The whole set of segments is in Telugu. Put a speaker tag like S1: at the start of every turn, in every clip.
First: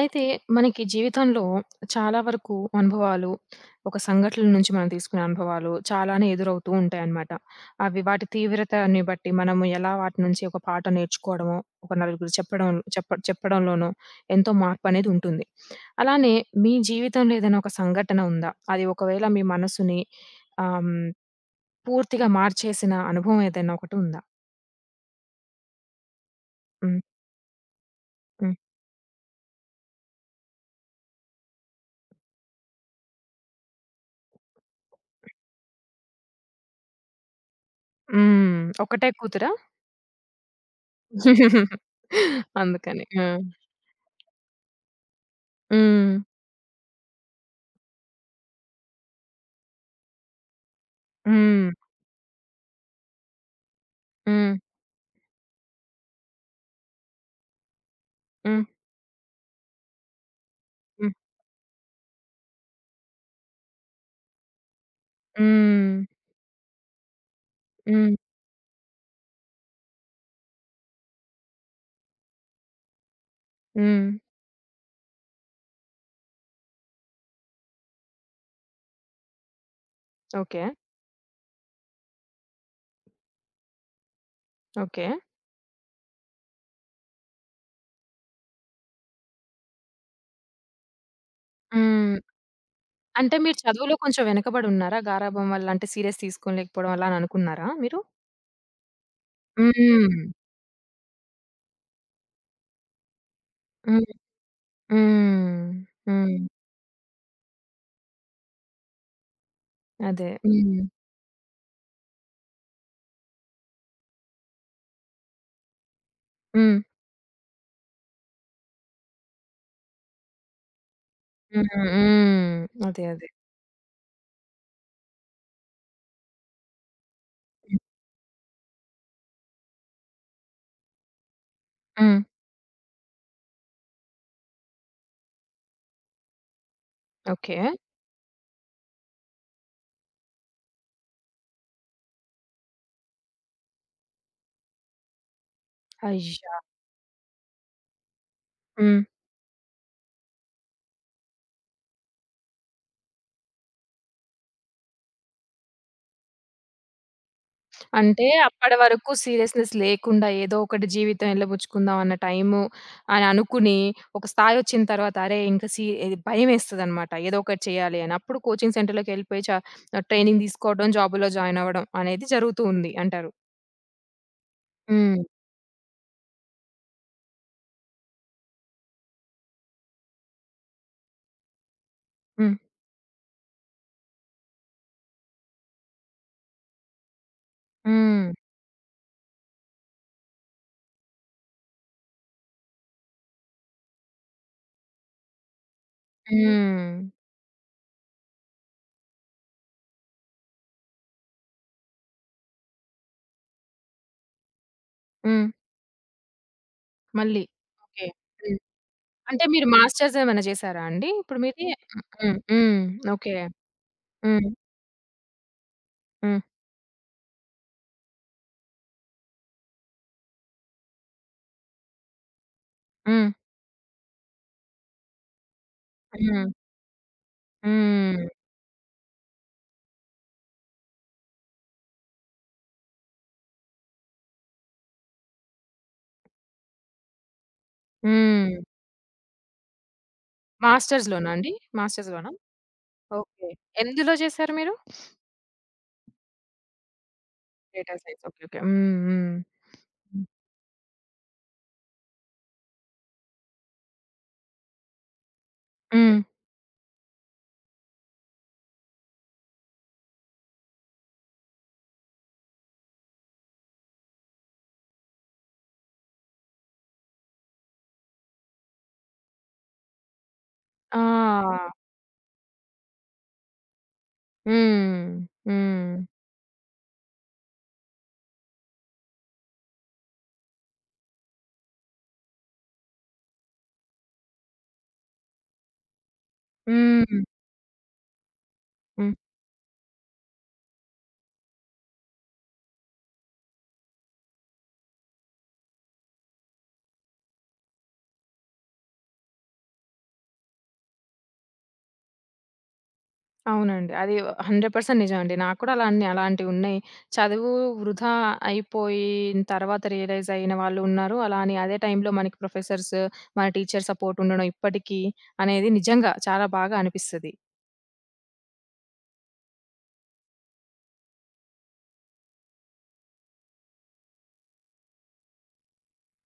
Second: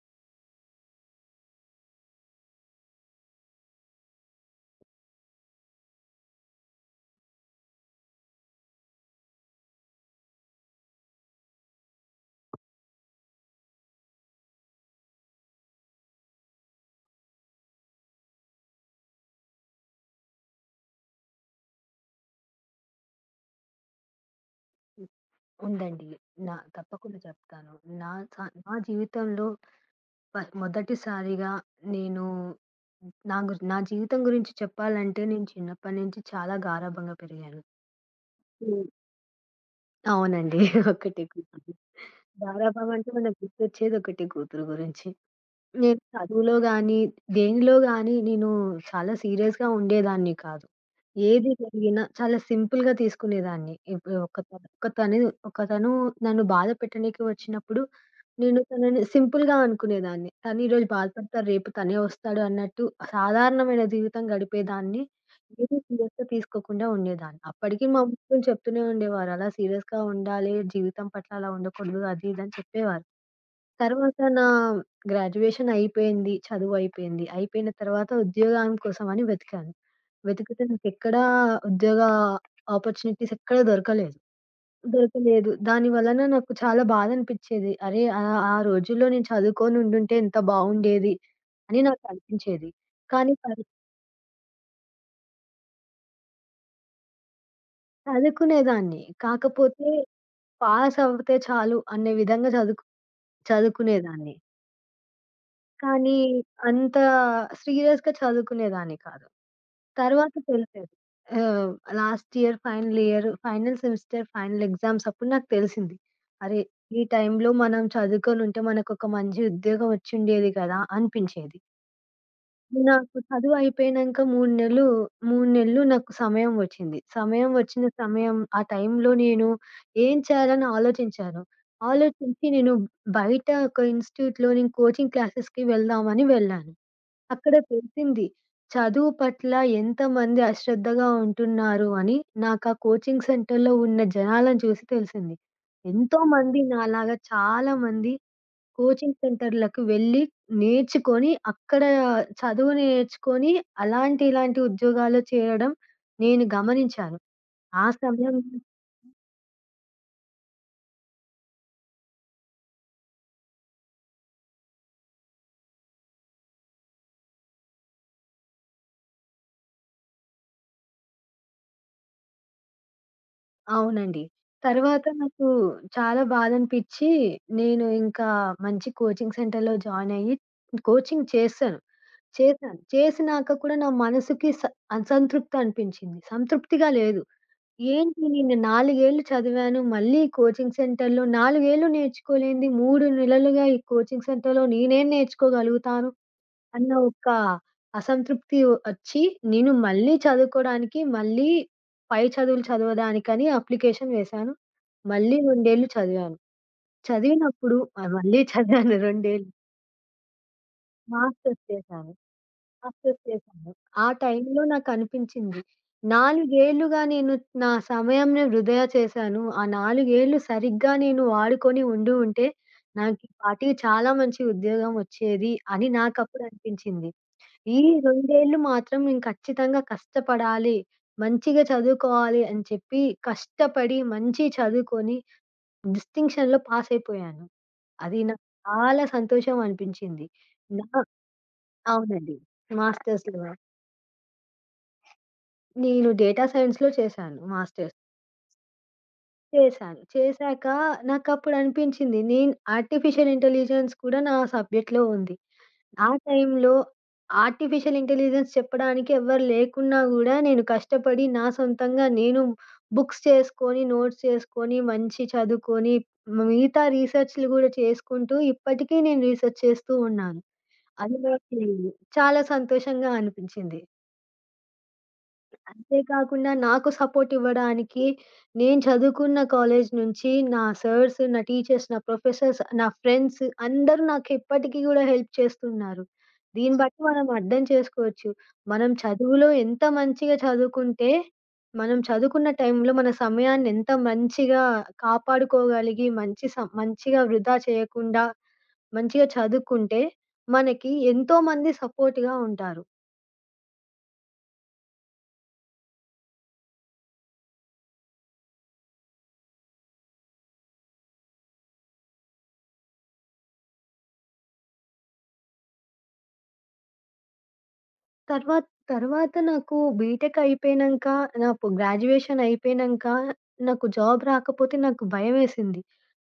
S1: అయితే మనకి జీవితంలో చాలా వరకు అనుభవాలు, ఒక సంఘటనల నుంచి మనం తీసుకునే అనుభవాలు చాలానే ఎదురవుతూ ఉంటాయన్నమాట. అవి వాటి తీవ్రతని బట్టి మనము ఎలా వాటి నుంచి ఒక పాఠం నేర్చుకోవడమో, ఒక నలుగురు చెప్పడంలోనో ఎంతో మార్పనేది ఉంటుంది. అలానే మీ జీవితంలో ఏదైనా ఒక సంఘటన ఉందా? అది ఒకవేళ మీ మనసుని ఆహ్, హ్మ్, పూర్తిగా మార్చేసిన అనుభవం ఏదైనా ఒకటి ఉందా?
S2: హ్మ్. ఉందండి.
S1: హ్మ్.
S2: తప్పకుండా చెప్తాను. నా స
S1: హ్మ్.
S2: నా జీవితంలో ప మొదటిసారిగా నేను నా జీవితం గురించి చెప్పాలంటే నేను చిన్నప్పటి నుంచి చాలా గారాబంగా పెరిగాను.
S1: హ్మ్.
S2: హ్మ్.
S1: ఒక్కటే కూతురా?
S2: అవునండి. ఒకటే కూతురు. గారాబం
S1: అందుకని.
S2: అంటే
S1: ఆ!
S2: మనకు గుర్తొచ్చేది ఒకటే కూతురు గురించి. నేను
S1: హ్మ్.
S2: చదువులో గాని, దేనిలో గాని నేను చాలా సీరియస్‌గా ఉండేదాన్ని కాదు. ఏది
S1: హ్మ్.
S2: జరిగినా చాలా సింపుల్‌గా తీసుకునేదాన్ని. ఇప్పుడు
S1: హ్మ్.
S2: ఒకతను ఒకతను నన్ను బాధ పెట్టనీకి వచ్చినప్పుడు నేను
S1: హ్మ్.
S2: తనని సింపుల్‌గా అనుకునేదాన్ని. తను ఈరోజు
S1: హ్మ్.
S2: బాధపడతారు, రేపు తనే వస్తాడు అన్నట్టు సాధారణమైన జీవితం గడిపేదాన్ని. ఏది
S1: హ్మ్.
S2: సీరియస్‌గా తీసుకోకుండా ఉండేదాన్ని. అప్పటికి మా
S1: హ్మ్.
S2: ముఖ్యులు చెప్తూనే ఉండేవారు. అలా సీరియస్‌గా ఉండాలి, జీవితం పట్ల అలా ఉండకూడదు అది ఇది అని చెప్పేవారు.
S1: హ్మ్.
S2: తర్వాత నా గ్రాడ్యుయేషన్ అయిపోయింది. చదువయిపోయింది. అయిపోయిన తర్వాత ఉద్యోగం కోసమని వెతికాను.
S1: ఓకే.
S2: వెతికితే నాకెక్కడా ఉద్యోగ ఆపర్చునిటీస్ ఎక్కడ దొరకలేదు.
S1: ఓకే.
S2: దొరకలేదు. దాని వలన నాకు చాలా బాధనిపిచ్చేది. అరే! ఆ ఆ రోజుల్లో నేను చదువుకోనుండుంటే ఎంత బావుండేది అని
S1: హ్మ్.
S2: నాకనిపించేది. కానీ
S1: అంటే మీరు
S2: పరి
S1: చదువులో కొంచెం వెనకబడి ఉన్నారా? గారాబం వల్ల అంటే సీరియస్ తీసుకోలేకపోవడం అలా అని అనుకున్నారా మీరు?
S2: చదువుకునేదాన్ని. కాకపోతే
S1: హ్మ్.
S2: పాసవుతే చాలు అనే విధంగా
S1: హ్మ్.
S2: చదువుకునేదాన్ని.
S1: హ్మ్.
S2: కానీ
S1: హ్మ్.
S2: అంత సీరియస్‌గా చదువుకునేదాన్ని కాదు.
S1: అదే.
S2: తర్వాత
S1: హ్మ్.
S2: తెలిసేది. ఆహ్, last year final year, final semester, final exams అప్పుడు నాకు తెలిసింది. అరే!
S1: హ్మ్.
S2: ఈ టైంలో మనం చదువుకొనుంటే మనకొక మంచి ఉద్యోగం వచ్చుండేది కదా! అనిపించేది.
S1: హ్మ్. హ్మ్. అదే.
S2: నాకు
S1: అదే.
S2: చదువు అయిపోయినంక 3 నెలలు నాకు సమయం వచ్చింది. సమయం వచ్చిన సమయం ఆ టైంలో నేను ఏం చేయాలని ఆలోచించాను.
S1: హ్మ్.
S2: ఆలోచించి నేను బయట ఒక ఇన్‌స్టిట్యూట్‌లో నేను కోచింగ్ క్లాసెస్‌కి వెళ్దామని వెళ్ళాను. అక్కడ
S1: ఓకే.
S2: తెలిసింది చదువు పట్ల ఎంతమంది అశ్రద్ధగా ఉంటున్నారు అని నాకా కోచింగ్ సెంటర్‌లో ఉన్న జనాలను చూసి తెలిసింది.
S1: అయ్యా!
S2: ఎంతోమంది నాలాగా చాలామంది
S1: హ్మ్.
S2: కోచింగ్ సెంటర్‌లకు వెళ్ళి నేర్చుకొని, అక్కడ చదువు నేర్చుకొని అలాంటి, ఇలాంటి ఉద్యోగాల్లో చేరడం నేను గమనించాను. ఆ
S1: అంటే
S2: సమయం
S1: అప్పడి వరకు సీరియస్‌నెస్ లేకుండా ఏదో ఒకటి జీవితం ఎల్లబుచ్చుకుందాం అన్న టైము అని అనుకుని, ఒక స్థాయొచ్చిన తర్వాత అరే! ఇంక ఇది భయమేస్తదనమాట. ఏదో ఒకటి చేయాలి అని. అప్పుడు కోచింగ్ సెంటర్‌లోకెళ్ళిపోయి ట్రైనింగ్ తీసుకోవడం, జాబ్‌లో జాయిన్ అవ్వడం అనేది జరుగుతూ ఉంది అంటారు.
S2: అవునండి. తర్వాత
S1: హ్మ్.
S2: నాకు చాలా బాధనిపిచ్చి, నేను ఇంకా మంచి కోచింగ్ సెంటర్‌లో జాయిన్ అయ్యి కోచింగ్ చేశాను.
S1: హ్మ్.
S2: చేశాను. చేసినాక కూడా నా మనసుకి స అసంతృప్తి అనిపించింది. సంతృప్తిగా లేదు. ఏంటి
S1: హ్మ్.
S2: నేను 4 ఏళ్ళు చదివాను. మళ్ళీ కోచింగ్ సెంటర్‌లో 4 ఏళ్ళు నేర్చుకోలేనిది 3 నెలలుగా ఈ కోచింగ్ సెంటర్‌లో నేనేం నేర్చుకోగలుగుతాను అన్న
S1: హ్మ్.
S2: ఒక అసంతృప్తి వచ్చి, నేను మళ్ళీ చదువుకోడానికి, మళ్ళీ పై చదువులు చదవడానికని అప్లికేషన్ వేశాను. మళ్ళీ
S1: హ్మ్.
S2: 2 ఏళ్ళు చదివాను.
S1: మళ్ళీ.
S2: చదివినప్పుడు
S1: ఓకే.
S2: మళ్ళీ
S1: హ్మ్.
S2: చదివాను 2
S1: అంటే
S2: ఏళ్ళు.
S1: మీరు మాస్టర్స్ ఏమైనా చేసారా అండి? ఇప్పుడు
S2: మార్క్స్
S1: మీది
S2: వచ్చేశాయి.
S1: హ్మ్. హ్మ్. హ్మ్.
S2: Observe
S1: okay.
S2: చేశాను. ఆ
S1: హ్మ్.
S2: టైంలో నాకనిపించింది.
S1: హ్మ్.
S2: 4 ఏళ్లుగా నేను నా సమయంని వృధా చేశాను. ఆ 4 ఏళ్లు సరిగ్గా నేను వాడుకొని ఉండి ఉంటే నాకు
S1: హ్మ్.
S2: ఈపాటికి చాలా మంచి ఉద్యోగం వచ్చేది అని నాకప్పుడు
S1: హ్మ్.
S2: అనిపించింది. ఈ
S1: హ్మ్.
S2: 2 ఏళ్లు మాత్రం నేను ఖచ్చితంగా కష్టపడాలి, మంచిగా చదువుకోవాలి అని చెప్పి కష్టపడి మంచి చదువుకొని డిస్టింక్షన్‌లో పాస్ అయిపోయాను. అది నాకు
S1: హ్మ్.
S2: చాలా సంతోషం అనిపించింది. నా
S1: మాస్టర్స్‌లోనా అండి? మాస్టర్స్‌లోనా?
S2: అవునండి. మాస్టర్స్‌లో.
S1: ఓకే. ఎందులో చేశారు మీరు?
S2: నేను డేటా సైన్స్‌లో చేశాను
S1: data
S2: masters.
S1: Science. Okay. Okay. హ్మ్. హ్మ్.
S2: చేశాను. చేశాక నాకప్పుడు అనిపించింది నేను ఆర్టిఫిషియల్ ఇంటెలిజెన్స్ కూడా నా సబ్జెక్ట్‌లో ఉంది. ఆ
S1: హ్మ్.
S2: టైంలో ఆర్టిఫిషియల్ ఇంటెలిజెన్స్ చెప్పడానికి ఎవ్వరు లేకున్నా గూడా నేను కష్టపడి నా సొంతంగా నేను బుక్స్ చేసుకొని, నోట్స్ చేసుకొని, మంచి చదువుకొని మిగతా రీసెర్చ్‌లు గూడా చేసుకుంటూ ఇప్పటికీ నేను రీసెర్చ్ చేస్తూ ఉన్నాను. అది నాకు
S1: ఆ!
S2: చాలా సంతోషంగా అనిపించింది.
S1: హ్మ్. హ్మ్.
S2: అంతే కాకుండా నాకు సపోర్ట్ ఇవ్వడానికి నేను చదువుకున్న కాలేజ్ నుంచి నా సార్స్, నా టీచర్స్, నా ప్రొఫెసర్స్, నా ఫ్రెండ్స్ అందరూ నాకు ఇప్పటికి గూడా హెల్ప్ చేస్తున్నారు. దీన్ని బట్టి
S1: హ్మ్.
S2: మనం అర్థం చేసుకోవచ్చు. మనం
S1: హ్మ్.
S2: చదువులో ఎంత మంచిగా చదువుకుంటే, మనం చదువుకున్న టైంలో మన సమయాన్ని ఎంత మంచిగా కాపాడుకోగలిగి, మంచిగా వృధా చేయకుండా మంచిగా చదువుకుంటే, మనకి ఎంతోమంది సపోర్ట్‌గా ఉంటారు.
S1: అవునండి. అది 100% నిజం అండి. నాకు కూడా అలాంటివున్నాయి. చదువు వృధా అయిపోయిన తర్వాత రియలైజ్ అయిన వాళ్ళు ఉన్నారు. అలా అని అదే టైంలో మనకి ప్రొఫెసర్స్, మన టీచర్ సపోర్ట్ ఉండడం ఇప్పటికీ అనేది నిజంగా చాలా బాగా అనిపిస్తది.
S2: తర్వా తర్వాత నాకు బీటెక్ అయిపోయినంక, నాకు గ్రాడ్యుయేషన్ అయిపోయినంక, నాకు జాబ్ రాకపోతే నాకు భయమేసింది.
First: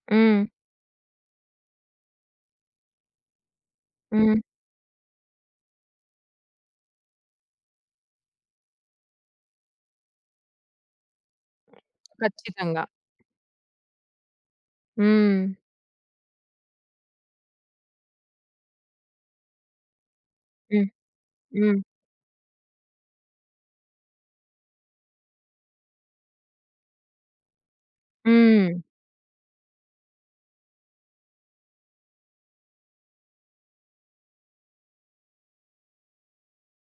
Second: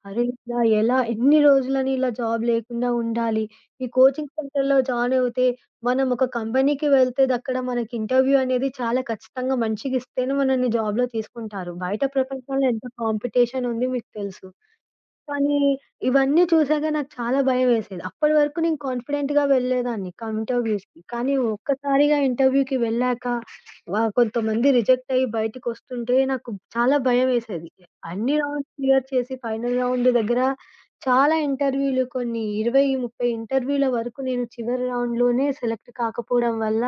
S2: అరే!
S1: హ్మ్.
S2: ఇలా ఎలా ఎన్ని రోజులని ఇలా జాబ్ లేకుండా ఉండాలి? ఈ కోచింగ్
S1: హ్మ్.
S2: సెంటర్‌లో జాయిన్ అవుతే, మనం ఒక కంపెనీకి వెళ్తే అక్కడ మనకి ఇంటర్వ్యూ అనేది చాలా ఖచ్చితంగా మంచిగిస్తేనే మనల్ని జాబ్‌లో తీసుకుంటారు. బయట ప్రపంచంలో
S1: ఖచ్చితంగా.
S2: ఎంత కాంపిటీషన్ ఉంది మీకు తెలుసు.
S1: హ్మ్.
S2: కానీ ఇవన్నీ చూసాక నాకు చాలా భయమేసేది. అప్పటి వరకు నేను కాన్ఫిడెంట్‌గా వెళ్ళేదాన్ని
S1: హ్మ్.
S2: ఇంటర్‌వ్యూస్‌కి. కానీ
S1: హ్మ్.
S2: ఒక్కసారిగా ఇంటర్‌వ్యూకి వెళ్ళాక కొంతమంది రిజెక్ట్ అయ్యి బయటికొస్తుంటే నాకు చాలా భయమేసేది. అన్ని
S1: హ్మ్.
S2: రౌండ్స్ క్లియర్ చేసి ఫైనల్ రౌండ్ దగ్గర చాలా ఇంటర్‌వ్యూలు కొన్ని 20, 30 ఇంటర్‌వ్యూల వరకు నేను చివరి రౌండ్‌లోనే సెలెక్ట్ కాకపోవడం వల్ల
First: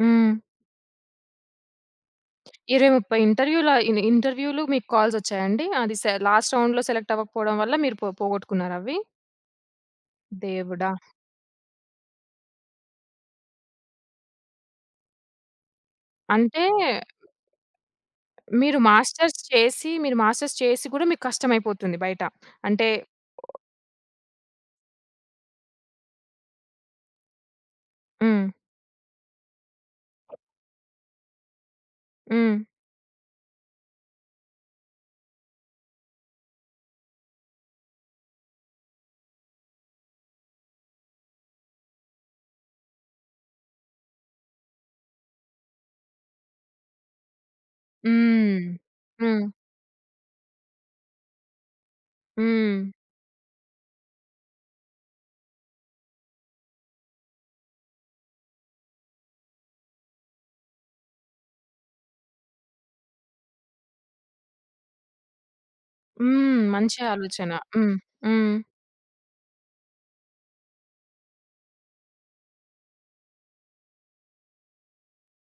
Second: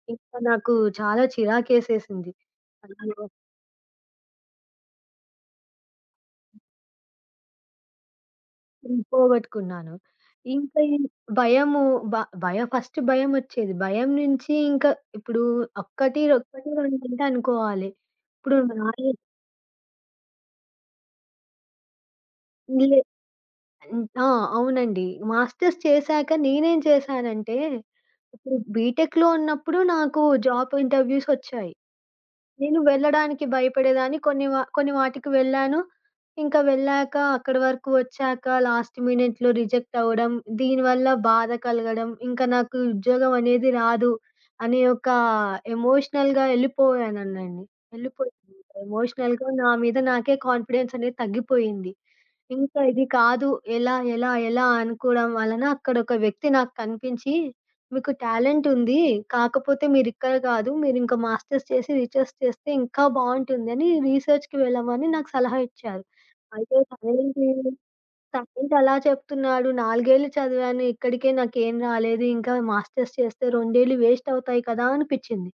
S1: హ్మ్.
S2: ఇంకా నాకు చాలా చిరాకేసేసింది.
S1: 20, 30 ఇంటర్వ్యూ‌లా ఇన్ ఇంటర్వ్యూ‌లు మీకు కాల్సొచ్చాయా అండి? అది లాస్ట్ రౌండ్‌లో సెలెక్ట్ అవ్వకపోవడం వల్ల మీరు పోగొట్టుకున్నారా అవి?
S2: హ్మ్. పోగొట్టుకున్నాను. ఇంకా
S1: దేవుడా!
S2: ఈ భయము బ భయం ఫస్ట్ భయమొచ్చేది. భయం నుంచి ఇంకా ఇప్పుడు ఒక్కటి,
S1: అంటే
S2: ఒక్కటి, రెండంటే అనుకోవాలి. ఇప్పుడు
S1: మీరు
S2: నాయి
S1: మాస్టర్స్ చేసి, మీరు మాస్టర్స్ చేసి కూడా మీకు కష్టమైపోతుంది బయట. అంటే
S2: లే ఆ! అవునండి. మాస్టర్స్ చేశాక నేనేం చేశానంటే,
S1: హ్మ్.
S2: ఇప్పుడు బీటెక్‌లో ఉన్నప్పుడు నాకు జాబ్ ఇంటర్వ్యూసొచ్చాయి.
S1: హ్మ్.
S2: నేను వెళ్ళడానికి భయపడేదాన్ని. కొన్ని వాటికి వెళ్ళాను. ఇంకా వెళ్ళాక అక్కడి వరకు వచ్చాక లాస్ట్ మినిట్‌లో రిజెక్ట్ అవ్వడం, దీనివల్ల బాధ కలగడం, ఇంకా నాకు ఉద్యోగం అనేది రాదు అనే ఒక ఎమోషనల్‌గా ఎళ్ళిపోయాననండి. ఎళ్ళిపోయాను.
S1: హ్మ్. హ్మ్.
S2: ఎమోషనల్‌గా నా మీద నాకే కాన్ఫిడెన్స్ అనేది తగ్గిపోయింది. ఇంకా
S1: హ్మ్.
S2: ఇది కాదు. ఎలా? ఎలా? ఎలా? అనుకోవడం వలన అక్కడొక వ్యక్తి నాకు కనిపించి, మీకు టాలెంట్ ఉంది. కాకపోతే మీరిక్కడ కాదు. మీరింకా మాస్టర్స్ చేసి, రీసెర్చ్ చేస్తే ఇంకా బావుంటుంది అని రీసెర్చ్‌కి వెళ్ళమని నాకు సలహా ఇచ్చారు.
S1: హ్మ్.
S2: అయితే
S1: మంచి ఆలోచన. హ్మ్. హ్మ్.
S2: తనేంటి అలా చెప్తున్నాడు? 4 ఏళ్ళు చదివాను. ఇక్కడికే నాకేం రాలేదు. ఇంకా మాస్టర్స్ చేస్తే 2 ఏళ్ళు వేస్ట్ అవుతాయి కదా అనిపిచ్చింది.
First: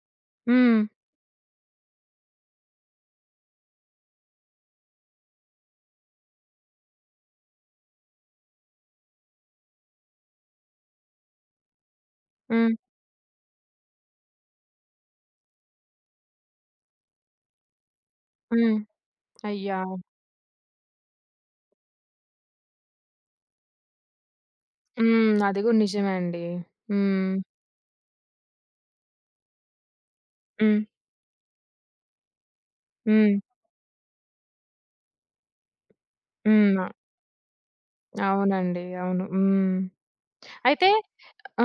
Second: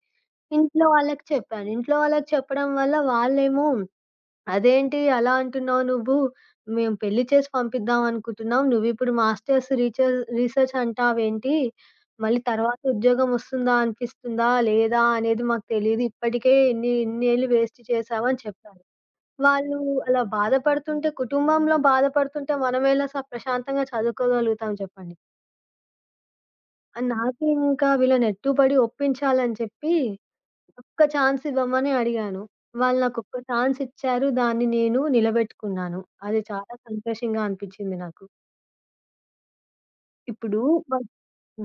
S1: హ్మ్.
S2: ఇంట్లో వాళ్ళకి చెప్పాను. ఇంట్లో వాళ్ళకి చెప్పడం వల్ల వాళ్ళేమో అదేంటి అలా అంటున్నావు నువ్వు? మేము పెళ్లి చేసి పంపిద్దాం అనుకుంటున్నాం. నువ్విప్పుడు మాస్టర్స్ రీసెర్చ్ అంటావేంటి? మళ్ళీ
S1: హ్మ్.
S2: తర్వాత ఉద్యోగం వస్తుందా, అనిపిస్తుందా, లేదా అనేది మాకు తెలీదు. ఇప్పటికే ఇన్నేళ్ళు వేస్ట్ చేశావు అని
S1: హ్మ్.
S2: చెప్పాను. వాళ్ళు
S1: అయ్యా!
S2: అలా బాధపడుతుంటే కుటుంబంలో బాధపడుతుంటే మనమెలా ప్రశాంతంగా చదువుకోగలుగుతాం చెప్పండి.
S1: హ్మ్. అది కూడా నిజమే అండి. హ్మ్.
S2: నాకు ఇంకా వీళ్ళని ఎట్టుపడి ఒప్పించాలని చెప్పి
S1: హ్మ్.
S2: ఒక్క ఛాన్స్ ఇవ్వమని అడిగాను. వాళ్ళు
S1: హ్మ్.
S2: నాకొక్క ఛాన్స్ ఇచ్చారు. దాన్ని నేను నిలబెట్టుకున్నాను. అది చాలా
S1: హ్మ్.
S2: సంతోషంగా అనిపిచ్చింది నాకు.
S1: అవునండి. అవును. హ్మ్.
S2: ఇప్పుడు
S1: అయితే
S2: మ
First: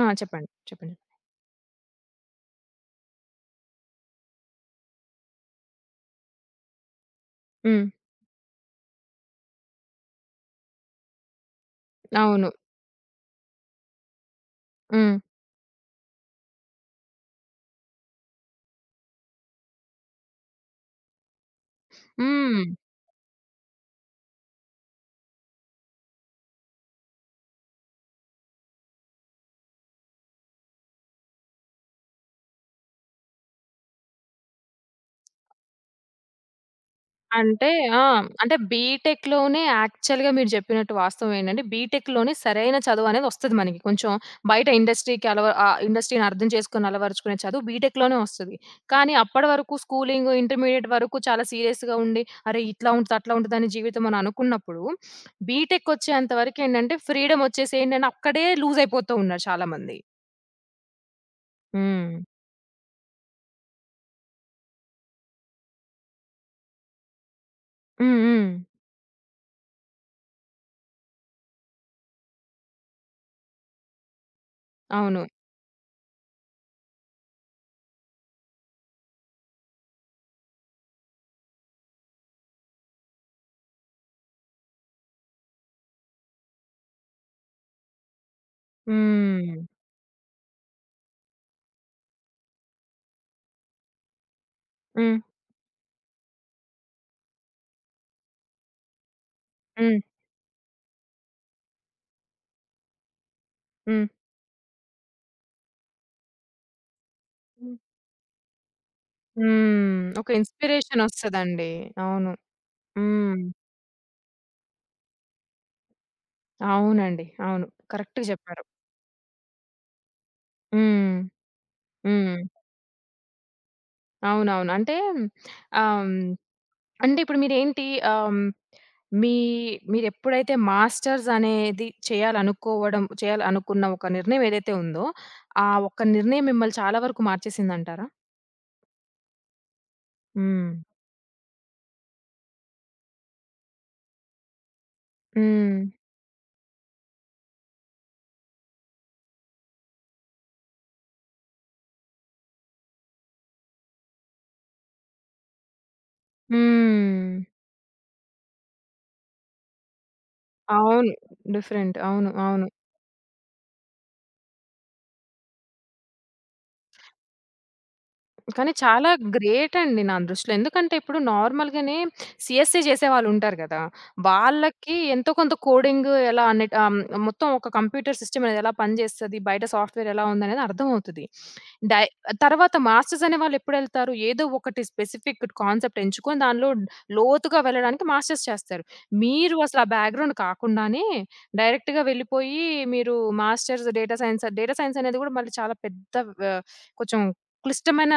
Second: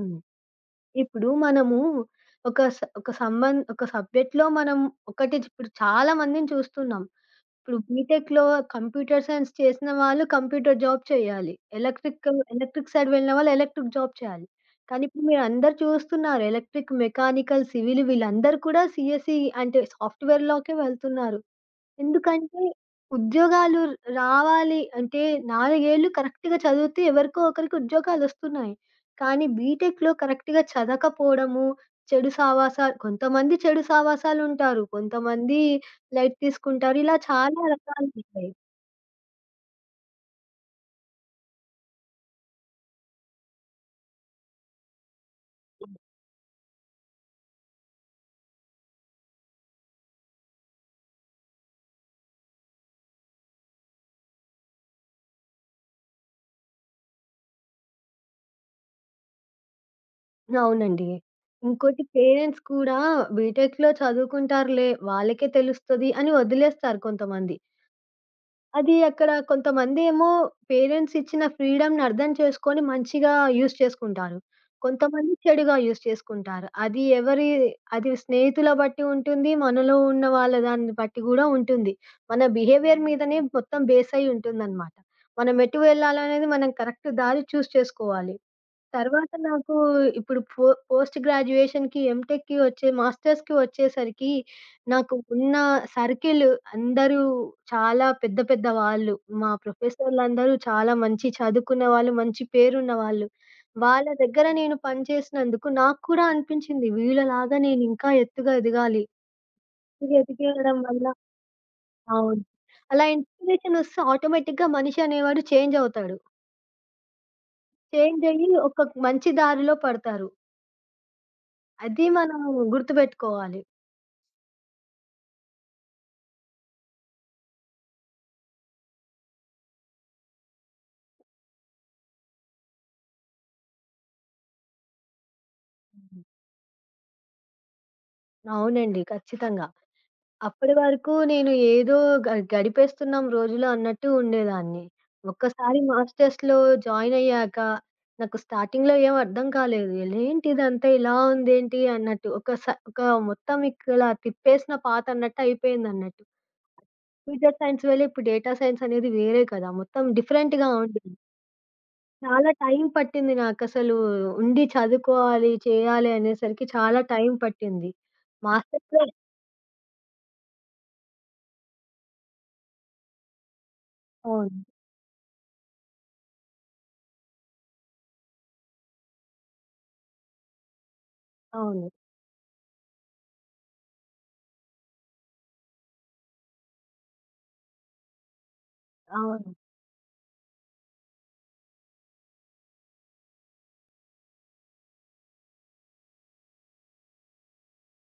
S1: ఆ! చెప్పండి. చెప్పండి.
S2: ఇప్పుడు మనము ఒక స ఒక సంబం ఒక సబ్జెక్ట్‌లో మనం ఒకటి ఇప్పుడు చాలా మందిని చూస్తున్నాం. ఇప్పుడు
S1: హ్మ్.
S2: బీటెక్‌లో కంప్యూటర్ సైన్స్ చేసిన వాళ్ళు కంప్యూటర్ జాబ్ చేయాలి. ఎలక్ట్రిక్
S1: అవును.
S2: ఎలక్ట్రిక్ సైడ్ వెళ్ళిన వాళ్ళు ఎలక్ట్రిక్ జాబ్ చేయాలి. కానీ
S1: హ్మ్.
S2: ఇప్పుడు మీరందరూ చూస్తున్నారు. ఎలక్ట్రిక్, మెకానికల్, సివిల్ వీళ్ళందరూ కూడా సీఎస్ఈ అంటే సాఫ్ట్‌వేర్‌లోకే వెళ్తున్నారు. ఎందుకంటే,
S1: హ్మ్.
S2: ఉద్యోగాలు రావాలి అంటే 4 ఏళ్ళు కరెక్ట్‌గా చదివితే ఎవరికో ఒకరికి ఉద్యోగాలొస్తున్నాయి. కానీ బీటెక్‌లో కరెక్ట్‌గా చదవకపోవడము, చెడు సావాసాలు కొంతమంది చెడు సావాసాలుంటారు. కొంతమంది లైట్ తీసుకుంటారు. ఇలా చాలా
S1: అంటే ఆ!
S2: రకాలుంటాయి.
S1: అంటే బీటెక్‌లోనే యాక్చువల్‌గా మీరు చెప్పినట్టు వాస్తవం ఏంటంటే, బీటెక్‌లోనే సరైన చదువనేది వస్తది మనకి. కొంచెం బయట ఇండస్ట్రీకి ఇండస్ట్రీని అర్థం చేసుకొని అలవరుచుకునే చదువు బీటెక్‌లోనే వస్తది. కానీ అప్పటి వరకు స్కూలింగ్, ఇంటర్మీడియేట్ వరకు చాలా సీరియస్‌గా ఉండి, అరే! ఇట్లా ఉంటది, అట్లా ఉంటదని జీవితం అని అనుకున్నప్పుడు, బీటెక్‌కొచ్చేంత వరకేంటంటే, ఫ్రీడమ్ వచ్చేసి ఏంటంటే, అక్కడే లూజ్ అయిపోతూ ఉన్నారు చాలామంది.
S2: అవునండి. ఇంకోటి
S1: హ్మ్.
S2: పేరెంట్స్ కూడా బీటెక్‌లో చదువుకుంటారులే, వాళ్ళకే తెలుస్తది అని వదిలేస్తారు కొంతమంది.
S1: హ్మ్. హ్మ్.
S2: అది అక్కడ కొంతమందేమో పేరెంట్స్ ఇచ్చిన ఫ్రీడమ్‌ని అర్థం చేసుకొని మంచిగా యూజ్ చేసుకుంటారు.
S1: అవును.
S2: కొంతమంది చెడుగా యూజ్ చేసుకుంటారు. అది స్నేహితుల బట్టి ఉంటుంది. మనలో ఉన్న వాళ్ళ దాన్ని బట్టి గూడా ఉంటుంది. మన బిహేవియర్ మీదనే మొత్తం బేస్ అయ్యి ఉంటుందనమాట. మనం ఎటు వెళ్ళాలనేది మనం కరెక్ట్ దారి చూజ్ చేసుకోవాలి. తర్వాత
S1: హ్మ్.
S2: నాకు ఇప్పుడు పో పోస్ట్ గ్రాడ్యుయేషన్‌కి, ఎంటెక్‌కి వచ్చే మాస్టర్స్‌కి వచ్చేసరికి నాకు
S1: హ్మ్.
S2: ఉన్న సర్కిల్ అందరూ చాలా పెద్ద పెద్ద వాళ్ళు. మా
S1: హ్మ్.
S2: ప్రొఫెసర్‌లందరూ చాలా మంచి చదువుకున్న వాళ్ళు, మంచి పేరున్న వాళ్ళు.
S1: హ్మ్.
S2: వాళ్ళ దగ్గర నేను పనిచేసినందుకు నాకు కూడా అనిపించింది వీళ్ళలాగా
S1: హ్మ్.
S2: నేను ఇంకా ఎత్తుగా ఎదగాలి.
S1: హ్మ్.
S2: ఎత్తుగా
S1: ఒక
S2: ఎదిగేయడం వల్ల
S1: ఇన్‌స్పిరేషనొస్తదండి. అవును.
S2: అవును. అలా
S1: హ్మ్.
S2: ఇన్‌స్పిరేషన్ వస్తే ఆటోమేటిక్‌గా మనిషి అనేవాడు చేంజ్ అవుతాడు.
S1: అవునండి. అవును.
S2: చేంజ్
S1: కరెక్ట్‌గా
S2: అయ్యి
S1: చెప్పారు.
S2: ఒక మంచి దారిలో పడతారు.
S1: హ్మ్.
S2: అది
S1: హ్మ్.
S2: మనం గుర్తుపెట్టుకోవాలి.
S1: అవునవును. అంటే ఆహ్, హ్మ్, అంటే ఇప్పుడు మీరేంటి ఆహ్, హ్మ్, మీ మీరెప్పుడైతే మాస్టర్స్ అనేది చేయాలనుకోవడం చేయాలనుకున్న ఒక నిర్ణయం ఏదైతే ఉందో, ఆ ఒక్క
S2: హ్మ్.
S1: నిర్ణయం మిమ్మల్ని చాలా వరకు మార్చేసిందంటారా?
S2: అవునండి. ఖచ్చితంగా.
S1: హ్మ్.
S2: అప్పటి వరకు నేను ఏదో గడిపేస్తున్నాం రోజులు అన్నట్టు ఉండేదాన్ని. ఒక్కసారి
S1: హ్మ్.
S2: మాస్టర్స్‌లో జాయిన్ అయ్యాక నాకు స్టార్టింగ్‌లో ఏం అర్థం కాలేదు. "ఏంటి ఇదంతా ఇలా ఉందేంటి?" అన్నట్టు. ఒక స ఒక మొత్తం ఇలా తిప్పేసిన పాత అన్నట్టు అయిపోయిందన్నట్టు.
S1: హ్మ్.
S2: ఫ్యూచర్ సైన్స్ వేళ ఇప్పుడు డేటా సైన్స్ అనేది వేరే కదా! మొత్తం డిఫరెంట్‌గా ఉంది.
S1: అవును. డిఫరెంట్. అవును.
S2: చాలా
S1: అవును.
S2: టైం పట్టింది నాకసలు. ఉండి చదువుకోవాలి, చేయాలి అనేసరికి చాలా టైం పట్టింది.
S1: కానీ
S2: మాస్టర్స్‌లో
S1: చాలా గ్రేట్ అండి నా దృష్టిలో. ఎందుకంటే ఇప్పుడు నార్మల్‌గానే సీఎస్‌సి చేసేవాళ్ళుంటారు గదా!
S2: అవును.
S1: వాళ్ళకి ఎంతో కొంత కోడింగ్ ఎలా అనే మొత్తం ఒక కంప్యూటర్ సిస్టమ్ అనేది ఎలా పనిచేస్తది, బయట సాఫ్ట్‌వేర్ ఎలా ఉందనేది అర్థమవుతది.
S2: అవును.
S1: డై తర్వాత మాస్టర్స్ అనే వాళ్ళెప్పుడెళ్తారు? ఏదో ఒకటి స్పెసిఫిక్ కాన్సెప్ట్ ఎంచుకొని దానిలో లోతుగా వెళ్ళడానికి మాస్టర్స్ చేస్తారు.
S2: అవును.
S1: మీరు అసలు ఆ బ్యాక్‌గ్రౌండ్ కాకుండానే డైరెక్ట్‌గా వెళ్ళిపోయి మీరు మాస్టర్స్ డేటా సైన్స్ అనేది గూడా మళ్ళీ చాలా పెద్ద ఆహ్, కొంచెం క్లిష్టమైన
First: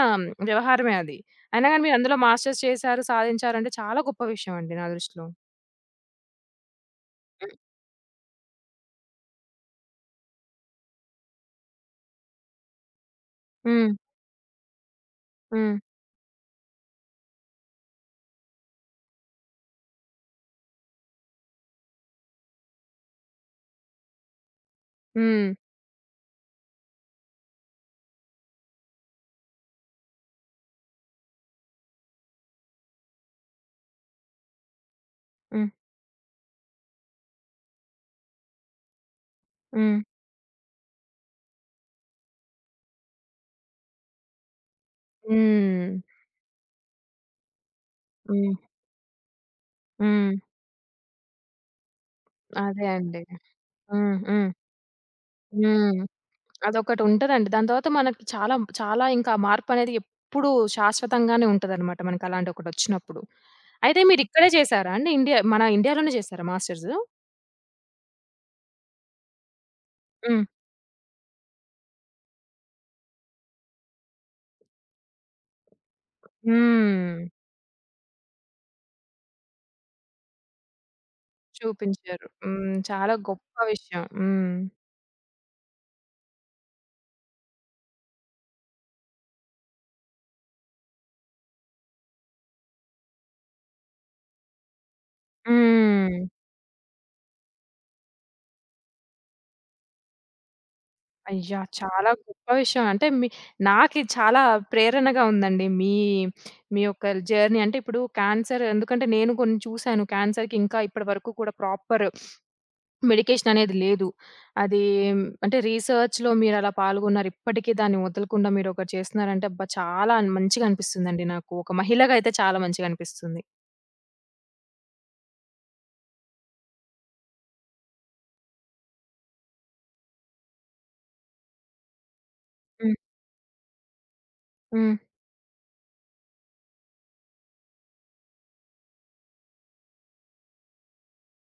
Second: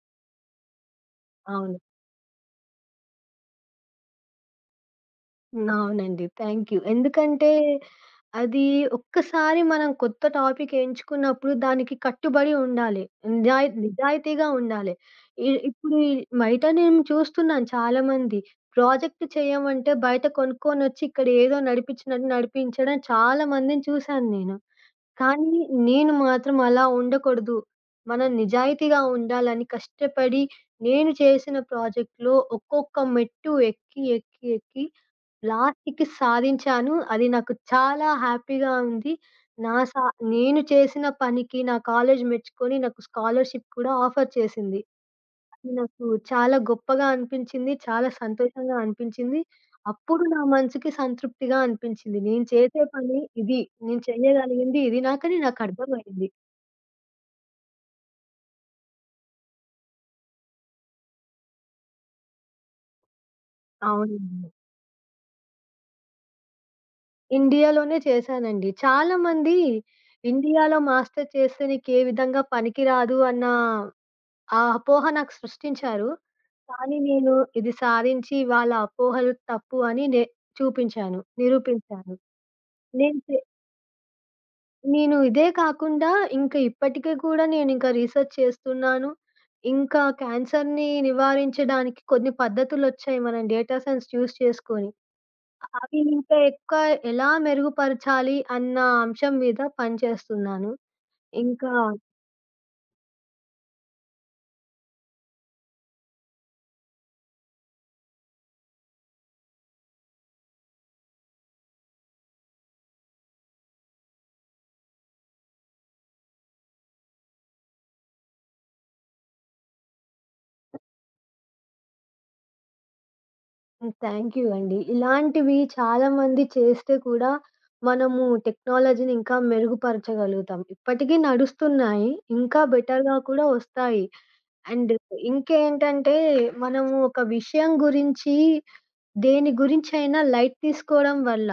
S1: వ్యవహారమే అది. అయినా
S2: అవును.
S1: గాని మీరు అందులో మాస్టర్స్ చేశారు, సాధించారంటే చాలా గొప్ప విషయం అండి నా దృష్టిలో.
S2: హ్మ్. అవునండి. Thank you. ఎందుకంటే అది ఒక్కసారి మనం కొత్త టాపిక్ ఎంచుకున్నప్పుడు దానికి కట్టుబడి ఉండాలి.
S1: హ్మ్.
S2: నిజాయితీగా ఉండాలి. ఇ
S1: హ్మ్.
S2: ఇప్పుడు ఈ బయట నేను చూస్తున్నాను చాలామంది. ప్రాజెక్ట్ చేయమంటే బయట కొనుక్కొనొచ్చి ఇక్కడ ఏదో నడిపించినట్టు నడిపించడం చాలా మందిని చూశాను నేను.
S1: హ్మ్.
S2: కానీ నేను మాత్రం అలా ఉండకూడదు. మనం నిజాయితీగా ఉండాలని కష్టపడి నేను చేసిన ప్రాజెక్ట్‌లో ఒక్కొక్క మెట్టు ఎక్కి, ఎక్కి, ఎక్కి
S1: హ్మ్.
S2: లాస్ట్‌కి సాధించాను. అది నాకు చాలా హ్యాపీగా ఉంది. నా
S1: హ్మ్.
S2: సా నేను చేసిన పనికి నా కాలేజ్ మెచ్చుకొని నాకు స్కాలర్‌షిప్ కూడా ఆఫర్ చేసింది.
S1: హ్మ్. హ్మ్.
S2: నాకు చాలా గొప్పగా అనిపించింది. చాలా
S1: హ్మ్.
S2: సంతోషంగా అనిపించింది. అప్పుడు
S1: హ్మ్.
S2: నా మనసుకి సంతృప్తిగా అనిపించింది. నేను చేసే
S1: అదే
S2: పని
S1: అండి.
S2: ఇది. నేను
S1: హ్మ్. హ్మ్.
S2: చెయ్యగలిగింది ఇది నాకని
S1: హ్మ్.
S2: నాకర్థమయింది.
S1: అదొకటి ఉంటదండి. దాని తర్వాత మనకి చాలా, చాలా ఇంకా మార్పనేది ఎప్పుడూ శాశ్వతంగానే ఉంటదనమాట మనకలాంటి ఒకటొచ్చినప్పుడు. అయితే మీరిక్కడే
S2: అవునండి.
S1: చేశారా అండి? మన ఇండియాలోనే చేశారా మాస్టర్స్?
S2: ఇండియాలోనే చేశానండి. చాలామంది
S1: హ్మ్.
S2: ఇండియాలో మాస్టర్ చేస్తే నీకే విధంగా పనికిరాదు అన్న ఆ అపోహ నాకు సృష్టించారు. కానీ
S1: హ్మ్.
S2: నేను ఇది సాధించి వాళ్ళ అపోహలు తప్పు అని చూపించాను. నిరూపించాను.
S1: చూపించారు. హ్మ్. చాలా
S2: నేను చే
S1: గొప్ప విషయం. హ్మ్.
S2: నేను ఇదే కాకుండా ఇంకా ఇప్పటికి కూడా నేనింకా రీసెర్చ్ చేస్తున్నాను. ఇంకా క్యాన్సర్‌ని నివారించడానికి కొన్ని పద్ధతులొచ్చాయి మనం డేటా సైన్స్ యూజ్ చేసుకొని. అవి
S1: హ్మ్.
S2: ఇంకా ఎక్కువ ఎలా మెరుగుపరచాలి అన్న అంశం మీద పనిచేస్తున్నాను.
S1: అయ్యా!
S2: ఇంకా
S1: చాలా గొప్ప విషయం. అంటే మీ నాకి చాలా ప్రేరణగా ఉందండి. మీ మీ యొక్క జర్నీ అంటే ఇప్పుడు క్యాన్సర్ ఎందుకంటే నేను కొన్ని చూసాను. క్యాన్సర్‌కి ఇంకా ఇప్పటి వరకు కూడా ప్రాపర్ మెడికేషన్ అనేది లేదు. అది అంటే రీసెర్చ్‌లో మీరలా పాల్గొన్నారు. ఇప్పటికీ దాన్ని వదలకుండా మీరొకటి చేస్తున్నారంటే అబ్బా! చాలా మంచిగా అనిపిస్తుందండి నాకు. ఒక మహిళగా అయితే చాలా మంచిగా అనిపిస్తుంది.
S2: హ్మ్. థ్యాంక్ యూ అండి. ఇలాంటివి చాలామంది చేస్తే కూడా మనము టెక్నాలజీని ఇంకా మెరుగుపరచగలుగుతాం. ఇప్పటికీ నడుస్తున్నాయి. ఇంకా
S1: హ్మ్.
S2: బెటర్‌గా కూడా వస్తాయి. అండ్
S1: హ్మ్.
S2: ఇంకేంటంటే, మనము ఒక విషయం గురించి, దేని గురించైనా లైట్ తీసుకోవడం వల్ల,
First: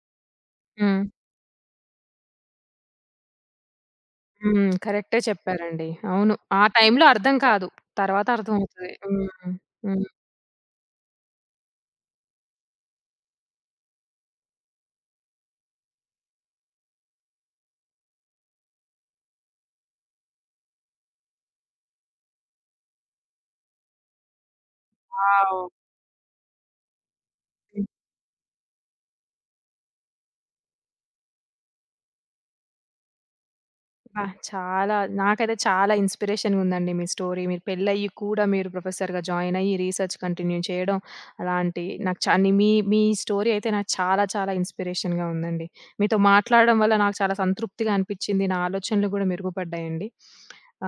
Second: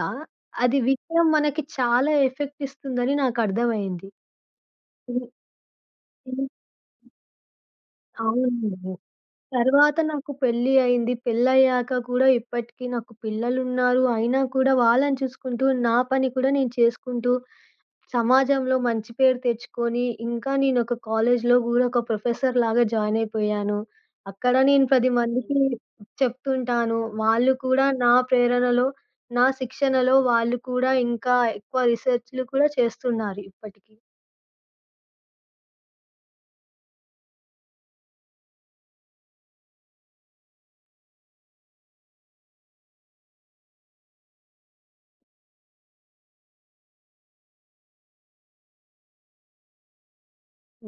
S2: అది
S1: హ్మ్.
S2: విషయం మనకి చాలా ఎఫెక్ట్ ఇస్తుందని నాకర్థమైంది.
S1: హ్మ్. కరెక్టే
S2: హ్మ్.
S1: చెప్పారండి. అవును.
S2: హ్మ్.
S1: ఆ టైంలో అర్థం కాదు. తర్వాత అర్థమవుతది.
S2: అవునండి.
S1: హ్మ్.
S2: తర్వాత
S1: హ్మ్.
S2: నాకు పెళ్లి అయింది. పెళ్లయ్యాక కూడా ఇప్పటికి నాకు పిల్లలున్నారు. అయినా కూడా వాళ్ళని చూసుకుంటూ, నా పని కూడా నేను చేసుకుంటూ సమాజంలో మంచి పేరు తెచ్చుకొని, ఇంకా నేనొక కాలేజ్‌లో గూడా ఒక ప్రొఫెసర్‌లాగా జాయిన్ అయిపోయాను. అక్కడ నేను 10
S1: వావ్!
S2: మందికి చెప్తుంటాను. వాళ్ళు కూడా నా ప్రేరణలో, నా శిక్షణలో వాళ్ళు కూడా ఇంకా ఎక్కువ రిసెర్చ్‌లు కూడా చేస్తున్నారు ఇప్పటికి.
S1: అబ్బా! చాలా నాకైతే చాలా ఇన్‌స్పిరేషన్‌గా ఉందండి మీ స్టోరీ. మీరు పెళ్లయ్యి కూడా మీరు ప్రొఫెసర్‌గా జాయిన్ అయ్యి రీసెర్చ్ కంటిన్యూ చేయడం. అలాంటి నాకు మీ మీ స్టోరీ అయితే నాకు చాలా చాలా ఇన్‌స్పిరేషన్‌గా ఉందండి. మీతో మాట్లాడడం వల్ల నాకు చాలా సంతృప్తిగా అనిపించింది. నా ఆలోచనలు కూడా మెరుగుపడ్డాయండి.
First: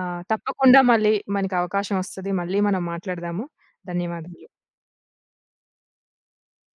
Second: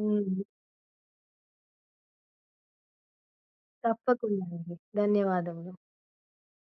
S1: తప్పకుండా మళ్ళీ మనకి అవకాశం వస్తది. మళ్ళీ మనం మాట్లాడదాము.
S2: తప్పకుండా
S1: ధన్యవాదాలు.
S2: అండి. ధన్యవాదములు.